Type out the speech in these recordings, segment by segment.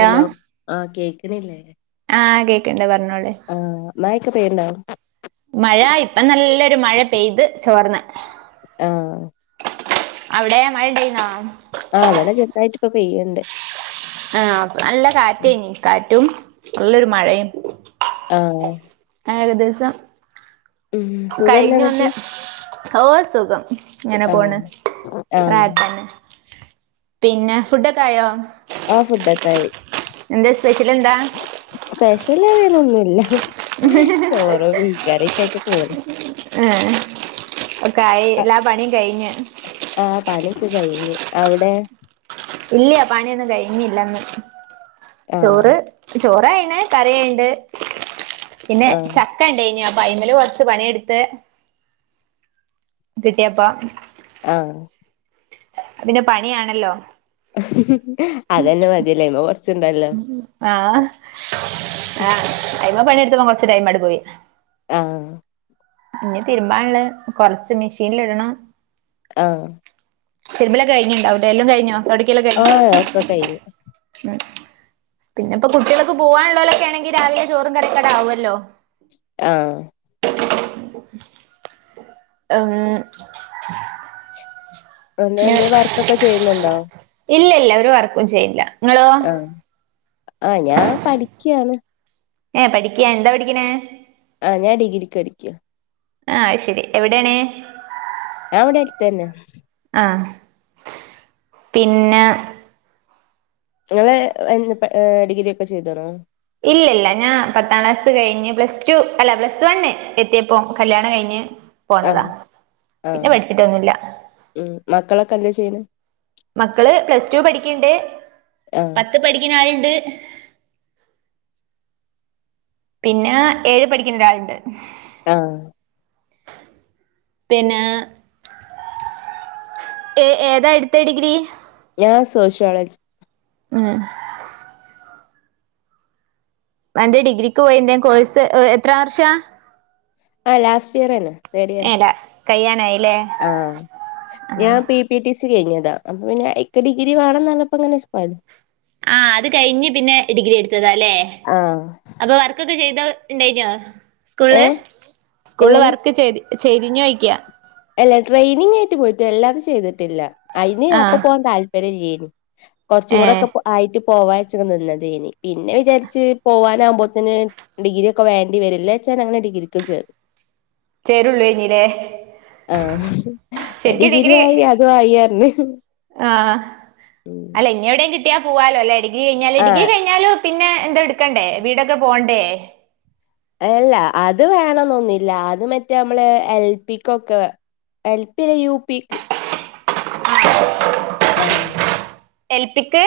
Hello ആ കേക്കണില്ലേ ആഹ് കേക്ണ്ട് പറഞ്ഞോളി മയൊക്ക പെയ്യ്ണ്ടോ മഴ ഇപ്പ നല്ലൊരു മഴ പെയ്ത് ചോർന്ന് ആഹ് അവിടെ മഴ ണ്ടായിന്നോ ആ ഇവിടെ ചെറുതായിട്ട് ഇപ്പൊ പെയ്യ്ണ്ട് ആ നല്ല കാറ്റായ്നി കാറ്റും നല്ലൊരു മഴയും ആഹ് ഏല ദിവസം ഉം സുഖല്ലേ കഴിഞ്ഞു വന്ന് എന്നിട്ട് ഓ സുഖം ഇങ്ങനെ പോണ് ആഹ് ആഹ് റാഹത്തന്നെ പിന്നെ ഫുഡൊക്കെ ആയോ ആഹ് ഫുഡ് ഒക്കെ ആയി എന്തേ സ്പെഷ്യൽ എന്താ സ്പെഷ്യൽ അതിനൊന്നുഇല്ല പോണ് ആഹ് ഒക്കെആയി എല്ലാ പണിയും കഴിഞ്ഞ് ആ പണിക്കെ കഴിഞ്ഞ് അവിടെ ഇല്ല പണിയൊന്നും കഴിഞ്ഞില്ലന്ന് ആഹ് ചോറ് ചോറ് ആയിണ് കറിയ്ണ്ട് പിന്നെ ആഹ് ച ക്കണ്ടേഞ് അപ്പ അയ്മേല് കുറച്ച് പണിയെടുത്ത് കിട്ടിയപ്പ ആഹ് പിന്നെ പണിയാണല്ലോ അതന്നെ മതിയല്ലേ അയ്മെ കൊറച്ചുണ്ടല്ലോ ആഹ് ആഹ് അയ്മ പണിയെടുത്തപ്പം കൊറച്ച് ടൈം അട് പോയി ആഹ് ഇനി തീരുമ്പാള്ളഹ് കൊർച്ച് മെഷീനിലിടണം ആഹ് തിരുമ്പലൊക്കെ കഴിഞ്ഞുണ്ടാവും അല്ലെ എല്ലാം കഴിഞ്ഞോ തൊടക്കലെക്കെ ആഹ് ഒക്കെ കഴിഞ്ഞു ഉം പിന്നെ ഇപ്പോ കുട്ടികളൊക്കെ പോവാൻള്ളോലൊക്കെ ആണെങ്കി രാവിലെ ചോറും കറിക്കെ അങ്ങട്ട് ആവൊല്ലോ ആഹ് ഉം ഒന്ന് എന്തേ വർക്കൊക്കെ ചെയ്യുന്നുണ്ടോ ഇല്ലല്ല ഒരു വർക്കും ചെയ്യില്ല നിങ്ങളോ ആഹ് ആഹ് ഞാൻ പഠിക്ക്യാണ് ഏഹ് പഠിക്കാ എന്താ പഠിക്കണേ ആഹ് ഞാൻ ഡിഗ്രിക്ക് പഠിക്ക ആ അത് ശരി എവിടെയാണ് ഞാൻ ഇവിടെ അടുത്തന്നെ ആഹ് പിന്ന നിങ്ങള് എ ഡിഗ്രി ഒക്കെ ചെയ്തോനോ ഇല്ലില്ല ഞാൻ പത്താം ക്ലാസ്സ് കഴിഞ്ഞ് പ്ലസ് ടു അല്ല പ്ലസ് വണ്ണ് എത്തിയപ്പോ കല്യാണം കഴിഞ്ഞ് പോന്നതാ ആഹ് പിന്നെ ആഹ് പഠിച്ചിട്ടൊന്നുല്ല ഉം മക്കളൊക്കെ എന്താ ചെയ്യണ് മക്കള് പ്ലസ് ടു പഠിക്കണ്ട് ആഹ് പത്ത് പഠിക്കുന്ന ആളുണ്ട് പിന്നെ ഏഴ് പഠിക്കുന്ന ഒരാളുണ്ട് ആഹ് പിന്ന ഏ ഏതാ അടുത്തെ ഡിഗ്രി ഞാൻ സോഷ്യോളജി ഏഹ് എന്റെ ഡിഗ്രിക്ക് പോയി എന്തേൻ കോഴ്സ് എത്ര വർഷാ ആ ലാസ്റ്റ് ഇയർ തന്നെ തേർഡ് ഇയർ ഏടാ കയ്യാനായില്ലേ ആഹ് ആഹ് ഞാൻ പി പി ടി സി കഴിഞ്ഞതാ അപ്പ പിന്നെ എൻക്ക് ഡിഗ്രി വേണന്നറഞ്ഞപ്പ അങ്ങനെ ആഹ് അത് കഴിഞ്ഞ് പിന്നെ ഡിഗ്രി എടുത്തതാ അല്ലേ ആഹ് അപ്പൊ വർക്കൊക്കെ ചെയ്ത ഇണ്ടായ്നോ സ്കൂളില് ഏഹ് സ്കൂൾല് എങ്ങനെ വർക്ക് ചെയ്ത് ചെയ്തീനോയ്ക്കാ അല്ല ട്രെയിനിംഗ് ആയിട്ട് പോയിട്ട് എല്ലാവരും ചെയ്തിട്ടില്ല അയ്ന് അപ്പൊ ആഹ് പോവാൻ താല്പര്യം ഇല്ലേന് കുറച്ചും ഏഹ് കൂടൊക്കെ പൊ ആയിട്ട് പോവാച്ച് നിന്നതേനി പിന്നെ വിചാരിച്ച് പോവാനാമ്പോത്തേന് ഡിഗ്രി ഒക്കെ വേണ്ടി വരില്ലെച്ചാൻ അങ്ങനെ ഡിഗ്രിക്കും ചേർന്ന് ചേരുള്ളൂഞ്ഞിലേ ആഹ് ഡിഗ്രി ആയി അതും ആയിന് ആഹ് അല്ല ഇനി എവിടെയും കിട്ടിയാ പോവാലോ അല്ല ഡിഗ്രി കഴിഞ്ഞാല് ഡിഗ്രി ആഹ് കഴിഞ്ഞാലും പിന്നെ എന്തൊ എടുക്കണ്ടേ വീടൊക്കെ പോണ്ടേ അല്ല അത് വേണന്നൊന്നില്ല അത് മറ്റേ നമ്മള് എൽപിക്കൊക്കെ എൽപ്പില യു പിക്ക് ആഹ് എൽപിക്ക്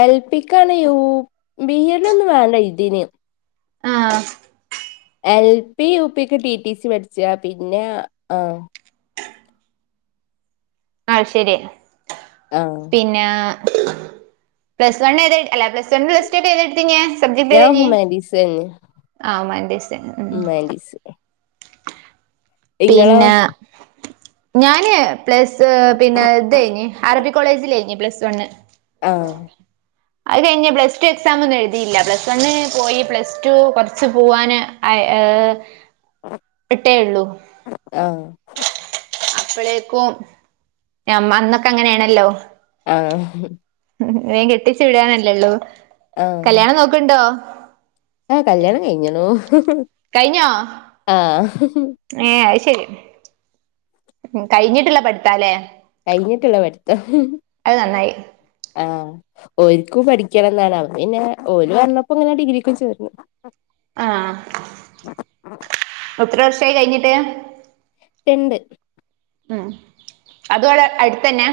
എൽപിക്കാണ് യു ബി എഡ്ഡ് ഒന്നും വേണ്ട ഇതിന് ആഹ് എൽ പി യുപക്ക് ടി ടി സി പഠിച്ച പിന്നെ ആ ആഹ് ശരിയാ ആഹ് പിന്ന പ്ലസ് വൺ ഏത അല്ല പ്ലസ് വൺ പ്ലസ് ടു ഏതെടുത്തെഞ്ഞാ ഞാൻ ഹുമാൻറ്റീസ് [unintelligible] മാഡിസ് പിന്ന ഞാന് പ്ലസ് പിന്നെ ഇത് കഴിഞ്ഞ് അറബി കോളേജിൽ കഴിഞ്ഞ് പ്ലസ് വണ്ണ് ആഹ് അത് കഴിഞ്ഞ് പ്ലസ് ടു എക്സാം ഒന്നും എഴുതിയില്ല പ്ലസ് വൺ പോയി പ്ലസ് ടു കുറച്ച് പോവാന് [unintelligible] ഇട്ടേള്ളൂ ആഹ് പ്പ്ളേക്കും അന്നൊക്കെ അങ്ങനെയാണല്ലോ ആഹ് വേം കെട്ടിച്ചു വിടാനല്ലെള്ളൂ ആഹ് കല്യാണം നോക്ക്ണ്ടോ ആഹ് കല്യാണം കഴിഞ്ഞ്‌ണു കഴിഞ്ഞോ ആഹ് ഏഹ് അത് ശരി ഉം കഴിഞ്ഞിട്ട്ള്ള പട്ത്താലേ കഴിഞ്ഞിട്ട്ള്ള പട്ത്ത അത് നന്നായി ആഹ് ഓര്ക്കും പഠിക്കണംന്നാണ്. പിന്നെ ഓല് പർഞ്ഞപ്പൊങ്ങനെ ഡിഗ്രീക്കും ചേർന്നു. ആഹ് എത്ര വർഷായി കഴിഞ്ഞിട്ട്. [unintelligible] ഉം അതു അടെ അട്ത്തന്നെ.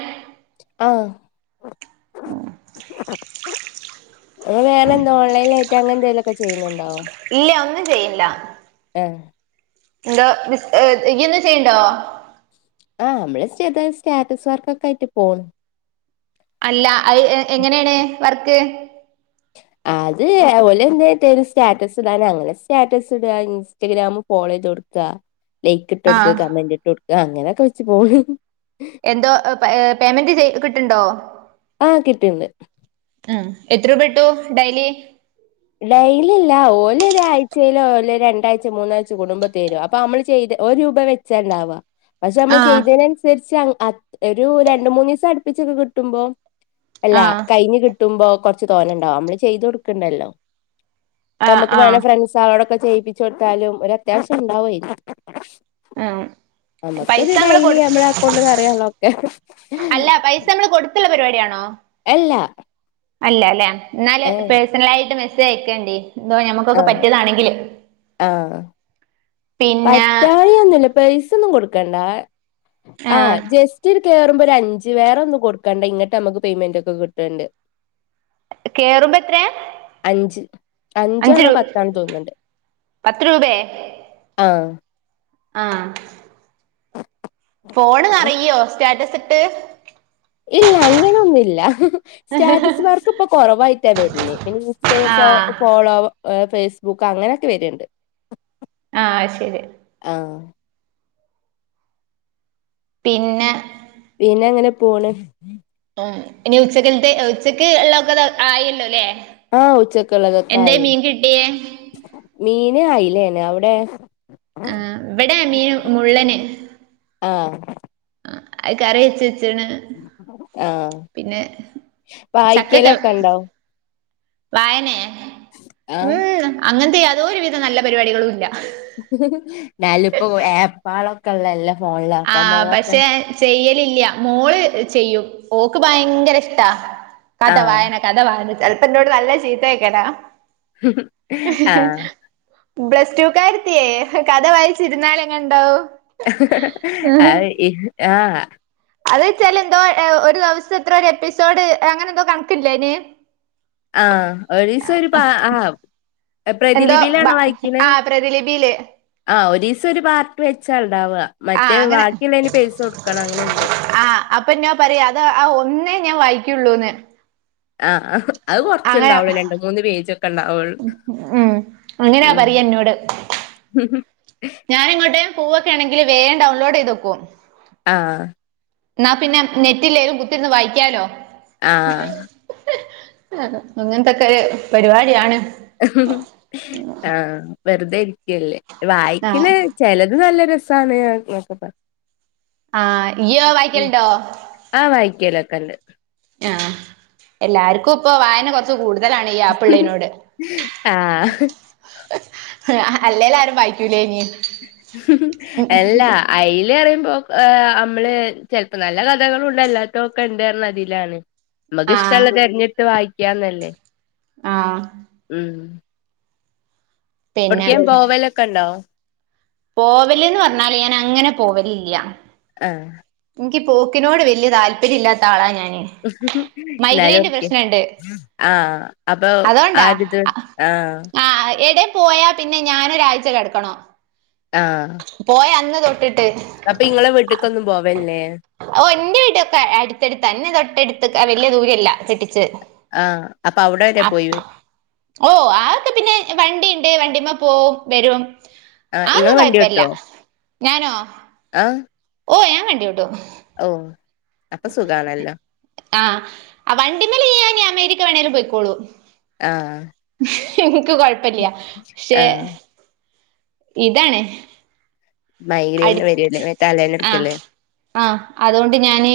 ആഹ്. ഇങ്ങ വേറന്താ ഓൺലൈൻലായിട്ട് അങ്ങന്തേലുംക്കെ ചെയ്യ്ണ്ണ്ടോ. ഇല്ല ഒന്നും ചെയ്യ്ല്ല. ഏഹ് എന്താ ബി [unintelligible] ചെയ്യ്ണ്ടോ. ആ അമ്മള് ചെറ്തായി സ്റ്റാറ്റസ് വർക്കൊക്കെ ആയിട്ട് പോണ് അല്ല അത് എങ്ങനേണ് വർക്ക്. അത് ഓലന്തേലും തെരും സ്റ്റാറ്റസ് ഇടാന് അങ്ങനെ സ്റ്റാറ്റസ് ഇട ഇൻസ്റ്റഗ്രാം ഫോളോയ്ത് കൊട് ക്ക ലൈക്ക് ഇട്ട് കൊട്ക്ക ആഹ് കമന്റ് ഇട്ട് കൊട്ക്ക അങ്ങനെയൊക്കെ വെച്ച് പോണ് എന്തോ പേയ്മെന്റ് ചെയ കിട്ട്ണ്ടോ. ആഹ് കിട്ട്ണ്ട്. ആഹ് എത്ര രൂപ കിട്ടു ഡയ്ലി. ഡെയ്ലില്ല ഓലരാഴ്ച്ചേലോ ല്ലെ രണ്ടാഴച മൂന്നാഴ്ച കുടുമ്പത്തരും അ അപ്പമ്മള് ചെയ്ത് ഒരു രൂപ വെച്ചണ്ടവാ പക്ഷെ നമ്മള് ആഹ് ചെയ്തേനൻസര്ച്ച്. ഒരു രണ്ട് മൂന്നീസം അട്പ്പിച്ചൊക്കെ കിട്ടുമ്പോ അല്ല ആഹ് കഴിഞ്ഞ്‌ കിട്ട മ്പൊ കൊർച്ച് തോനണ്ടാവും അമ്മള് ചെയ്ത് കൊട്ക്ക്ണ്ടല്ലോ. പ്പ ആഹ് മ്മക്ക് വേണേ ആഹ് ഫ്രണ്ട്സാളോടൊക്കെ ചെയ്യിപ്പിച്ച് കൊട്ത്താലും ഒരു അത്യാവശ്യം ഇണ്ടാവൊയ് ആഹ്. അമ്മക്കൊരു ഡൈലി നമ്മള അക്കൗണ്ട് നറയാള്ള ഒക്കെ. അല്ല പൈസ [unintelligible] പരിപാടിയാണോ അല്ല അല്ല ലേ ന്നാല് ഏഹ് പേഴ്സണലായിട്ട് മെസ്സേജ് അയക്കണ്ടി എന്തോ ഞമ്മക്കൊക്കെ ആഹ് പറ്റിയതാണെങ്കില്. ആഹ് പിന്നെ പറ്റായി ഒന്നുല്ല പൈസ ഒന്നും കൊടുക്കണ്ടാ. ആഹ് ജെസ്റ്റ് ഒരു കേറുമ്പൊ ഒര് അഞ്ച്. വേറെ ഒന്നും കൊട്ക്കണ്ട ഇങ്ങിട്ട് അമ്മക്ക് പേയ്മെന്റ് ഒക്ക കിട്ട്ണ്ട്. കേറുമ്പോ എത്രേ അഞ്ച് അഞ്ച് അഞ്ചാണോ രൂ പത്താണോ തോന്ന്ണ്ട്. പത്ത് രൂപേ ആഹ് ആ ഫോണ് നെറയോ സ്റ്റാറ്റസ്ട്ട്. ഇല്ല അങ്ങനെന്നുല്ല. സ്റ്റാറ്റസ് വർക്ക് ഇപ്പൊ കോറവായിട്ടാ വര്ണേ പിൻ ഇൻസ്റ്റേ ഫോ ആഹ് ഫോളോവ. എ ഫേസ്ബുക്ക് അങ്ങനെക്കെ വര്ണ്ട്. ആ അയ്ശേരി. ആഹ്. പിന്ന പിന്നെ അങ്ങനെ പോണ്. ഇനി ഉച്ചക്കൽത്തെ ഉച്ചക്ക് ഇള്ളതൊക്കെത് ആയില്ലോല്ലേ. ആഹ് ഉച്ചക്കുള്ളതൊക്കെ ആയിന് മീന് അയിലേണ് അവിടേ ആ ഇവടെ മീന് മുള്ളന്. ആഹ്. ആ അഹ് കറി വെച്ച്ച്ച്ണ്. ആഹ് വായിക്കലൊക്കെ ഇണ്ടോ വായനേ ആഹ് ഉം. അങ്ങനത്തെ യാതോരുവിധ നല്ല പരിപാടികളും ഇല്ല. ന്നാലുപ്പോ ഏപ്പാളോക്കെ ള്ളതെല്ലെ ഫോണിലോക്കെ അപ്പമ്മള്ക്കെ ചെയ്യലില്ല്യ, മോള് ചെയ്യും, ഓക്ക് ഭയങ്കര ഇഷ്ടാ. കഥ ആഹ് വായന കഥ, [unintelligible] ചേലപ്പോ ഇന്നോട് നല്ല ചീത്തേക്കല. ആഹ് പ്ലസ്ടു ക്കാര്ത്തിയേ കഥ വായിച്ചിരുന്നാലെങ്ങനെ ഉണ്ടാവും? അഹ് ഇഹ് ആഹ്. അത് ച്ചാല് ന്തോ ഒരു ദേവസ്സം എത്ര ഒരു എപ്പിസോഡ് അങ്ങനെ ന്തോ കണക്കില്ലേ അയിന് ആ ഒരീസം ഒരു പ ആ. എ എന്തോ ബ പ്രതിലിപിലാണോ വായിക്ക്ണ് ആ പ്രതിലിപിയില് ആ ഒരീസം ഒരു പാർട്ട് വെച്ചാ ഇണ്ടാവ, ആ മറ്റേ ബാക്കിള്ളേന് പേയ്സ കൊട്ക്കണം അങ്ങനെണ്ട്. ആഹ്, അപ്പൊ ന്നോ പറയു അത് ആ ഒന്നേ ഞാൻ വായിക്കുള്ളൂന്ന്. ആഹ ആഹ്. അഹ് അങ്ങനെ കൊർച്ചേണ്ടാവുള്ളു രണ്ട് മൂന്ന് പേജ് ഒക്കെ ണ്ടാവുള്ളു. ഉം അങ്ങനെയാ ഉം. പറയാ ഹും ഹും. ഞാനെങ്ങോട്ടെ പോവക്കേ ണെങ്കില് വേം ഡൗൺലോഡ് ചെയ്തേക്കും. ആ ന്നാ പിന്നെ നെറ്റില്ലേലും കുത്തിരുന്ന് വായിക്കാലോ. ആ അങ്ങനത്തെക്കെ ഒരു പരിപാടിയാണ്. ഹ്ഹ് ആ വെർതെ ഇരിക്കല്ലേ ആ വായിക്ക്ണേ ചെലത് നല്ല രസാണ് അത് നോക്ക്ട്ടോ. ആ യ്യോ വായ്ക്കലുണ്ടോ ആ വായ്ക്കലൊക്കെണ്ട്. ആ എല്ലാർക്കും ഇപ്പൊ വായന കൊർ ച്ച് കൂടുതലാണ് ഈ ആപ്പ്ള്ളയിനോട്. ആഹ് അല്ലേല് ആരും വായിക്കൂലേയ്നി. എല്ലാ അയ്ല് റയുമ്പോ അമ്മള് ചേലപ്പോ നല്ല കഥകളുണ്ട് അല്ലാത്തത് ഒക്കെ ഇണ്ട് പറയുന്ന തിലാണ്. മ്മക്ക് ആഹ് ഇഷ്ടള്ളത് തെരഞ്ഞെടുത്ത് വായിക്കാന്നല്ലേ. ആഹ് ഉം. പിന്നെ എവ്ട്ക്കേം പോവലൊക്കെ ഇണ്ടോ? പോവല്ന്ന് പറഞ്ഞാല്, ഞാൻ അങ്ങനെ പോവലില്യ. ആഹ് ഇൻകി പോക്കിനോട് വലിയ താല്പര്യം ഇല്ലാത്ത ആളാ ഞാന്. ഇന്നാലു മൈഗ്രൈന്റെ എവ്ട്കെ പ്രശ്നണ്ട് ആഹ്, അപ്പൊ അതോണ്ടാ ആരത് ആഹ് ആഹ് എടെ പോയാ പിന്നെ ഞാനൊരാഴ്ച കെടക്കണം. ആഹ്. പോയ അന്ന് തൊട്ടിട്ട്. അപ്പൊ ഇങ്ങളെ വീട്ടിക്കൊന്നും പോവലില്ലേ? ഓഹ് എന്റെ വീടൊക്കെ അടുത്തട്ത്ത, ഇന്നെ തൊട്ടടുത്ത്ക വല്ല്യ ദൂരല്ല കെട്ടിച്ചത്. ആഹ്, അപ്പ അവിടെ വരെ പോയി വെരും. ഓഹ്, അതൊക്കെ പിന്നെ വണ്ടിണ്ട്, വണ്ടിമ്മ പോവും വെരും. ആഹ് അ ഒന്നും ഇങ്ങള് വണ്ടി കൊഴപ്പല്ല, ഓട്ടോ? ഞാനോ? ആഹ് ഓഹ് ഞാൻ വണ്ടിവിടും. ഓഹ് അപ്പൊ സുഖാണല്ലോ? ആഹ്, വണ്ടിമ്മല് ഞാന് ഇഞ് അമേരിക്ക വേണേലും പൊയിക്കോളും. ആഹ് ഇൻക്ക് കൊഴപ്പല്യ പക്ഷെ ആഹ് ഇതാണ് മൈഗ്രൈൻ വരല്ലേ തലേന്ന ഇടുക്കുവല്ലേ ആ അതോണ്ട് ഞാന്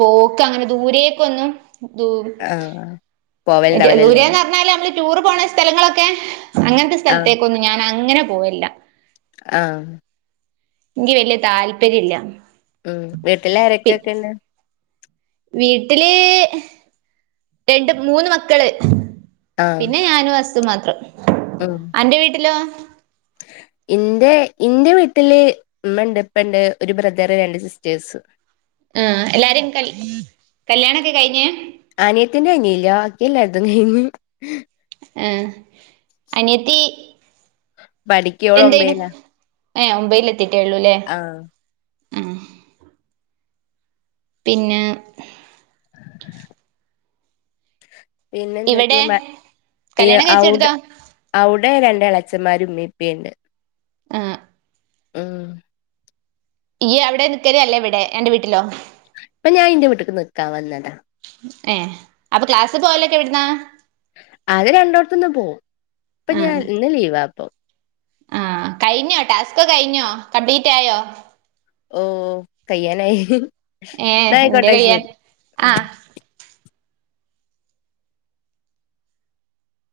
പോക്ക അങ്ങനെ ദൂരേക്കൊന്നും ദൂ ആഹ് പോവല്ണ്ടാവൂലല്ലേ ദൂരേന്ന് പറഞ്ഞാല് അമ്മള് ടൂർ പോണ സ്ഥലങ്ങളൊക്കെ അങ്ങൻത്തെ ആഹ് സ്ഥലത്തേക്കൊന്നും ഞാൻ അങ്ങനെ പോവലില്ല. ആഹ് ഇൻക്ക് വല്യ താല്പര്യം ഇല്ല. ഉം വീട്ടില ആരൊക്കൊക്കെന്നെ വീട്ടില് രണ്ട് മൂന്ന് മക്കള് പിന്നെ ഞാനും ഹസ്സും മാത്രം ആഹ് അന്റെ വീട്ടിലൊ? ഇന്റെ ഇന്റെ വീട്ടില് ഇമ്മണ്ട് ഇപ്പണ്ട് ഒരു ബ്രദറ് രണ്ട് സിസ്റ്റേഴ്സ് ആ എല്ലാരിം കൽ കല്യാണൊക്കെ കഴിഞ്ഞേയ അനിയത്തിന്റെ കയിഞ്ഞില്ല വാക്കി എല്ലാരതും കയിഞ്ഞ്. ഏഹ് അനിയത്തി പഠിക്ക ഓള് എന്തെയ്യ്ണ്? ഒമ്പേലാ ഏഹ് ഒമ്പതില് എത്തിറ്റേ ഒള്ളൂലെ ആഹ് പിന്നെ ഇവിടെ പിന്നെന്തൊക്കെയ കല്യാണം [inaudible] അവ്ടെ കഴിച്ചെടുത്തോ അവുടെ രണ്ട് എളച്ചന്മാരും ഇമ്മി, ഇപ്പിണ്ട് ആഹ് ആഹ് ഇയ അവിടെ നിക്കലു അല്ലേ ഇവിടെ എന്റെ വീട്ടിലോ ഇപ്പൊ ഞാൻ ഇന്റെ വീട്ടക്ക് നിക്കാൻ വന്നതാ ഏ അപ്പൊ ക്ലാസ് പോവലൊക്കെ എവിടുന്നാ അത് രണ്ടോടത്തൊന്ന് പോവും ഇപ്പൊ ഞാൻ ആഹ് ഇന്ന് ലീവാപ്പോ ആഹ് കഴിഞ്ഞോ ടാസ്ക് കഴിഞ്ഞോ കംപ്ലീറ്റ് ആയോ ഓ കയ്യാനായി ഏഹ് എന്നായി ഇന്റെ കോട്ടേ കയ്യാൻ ശെരി ഉം ആഹ്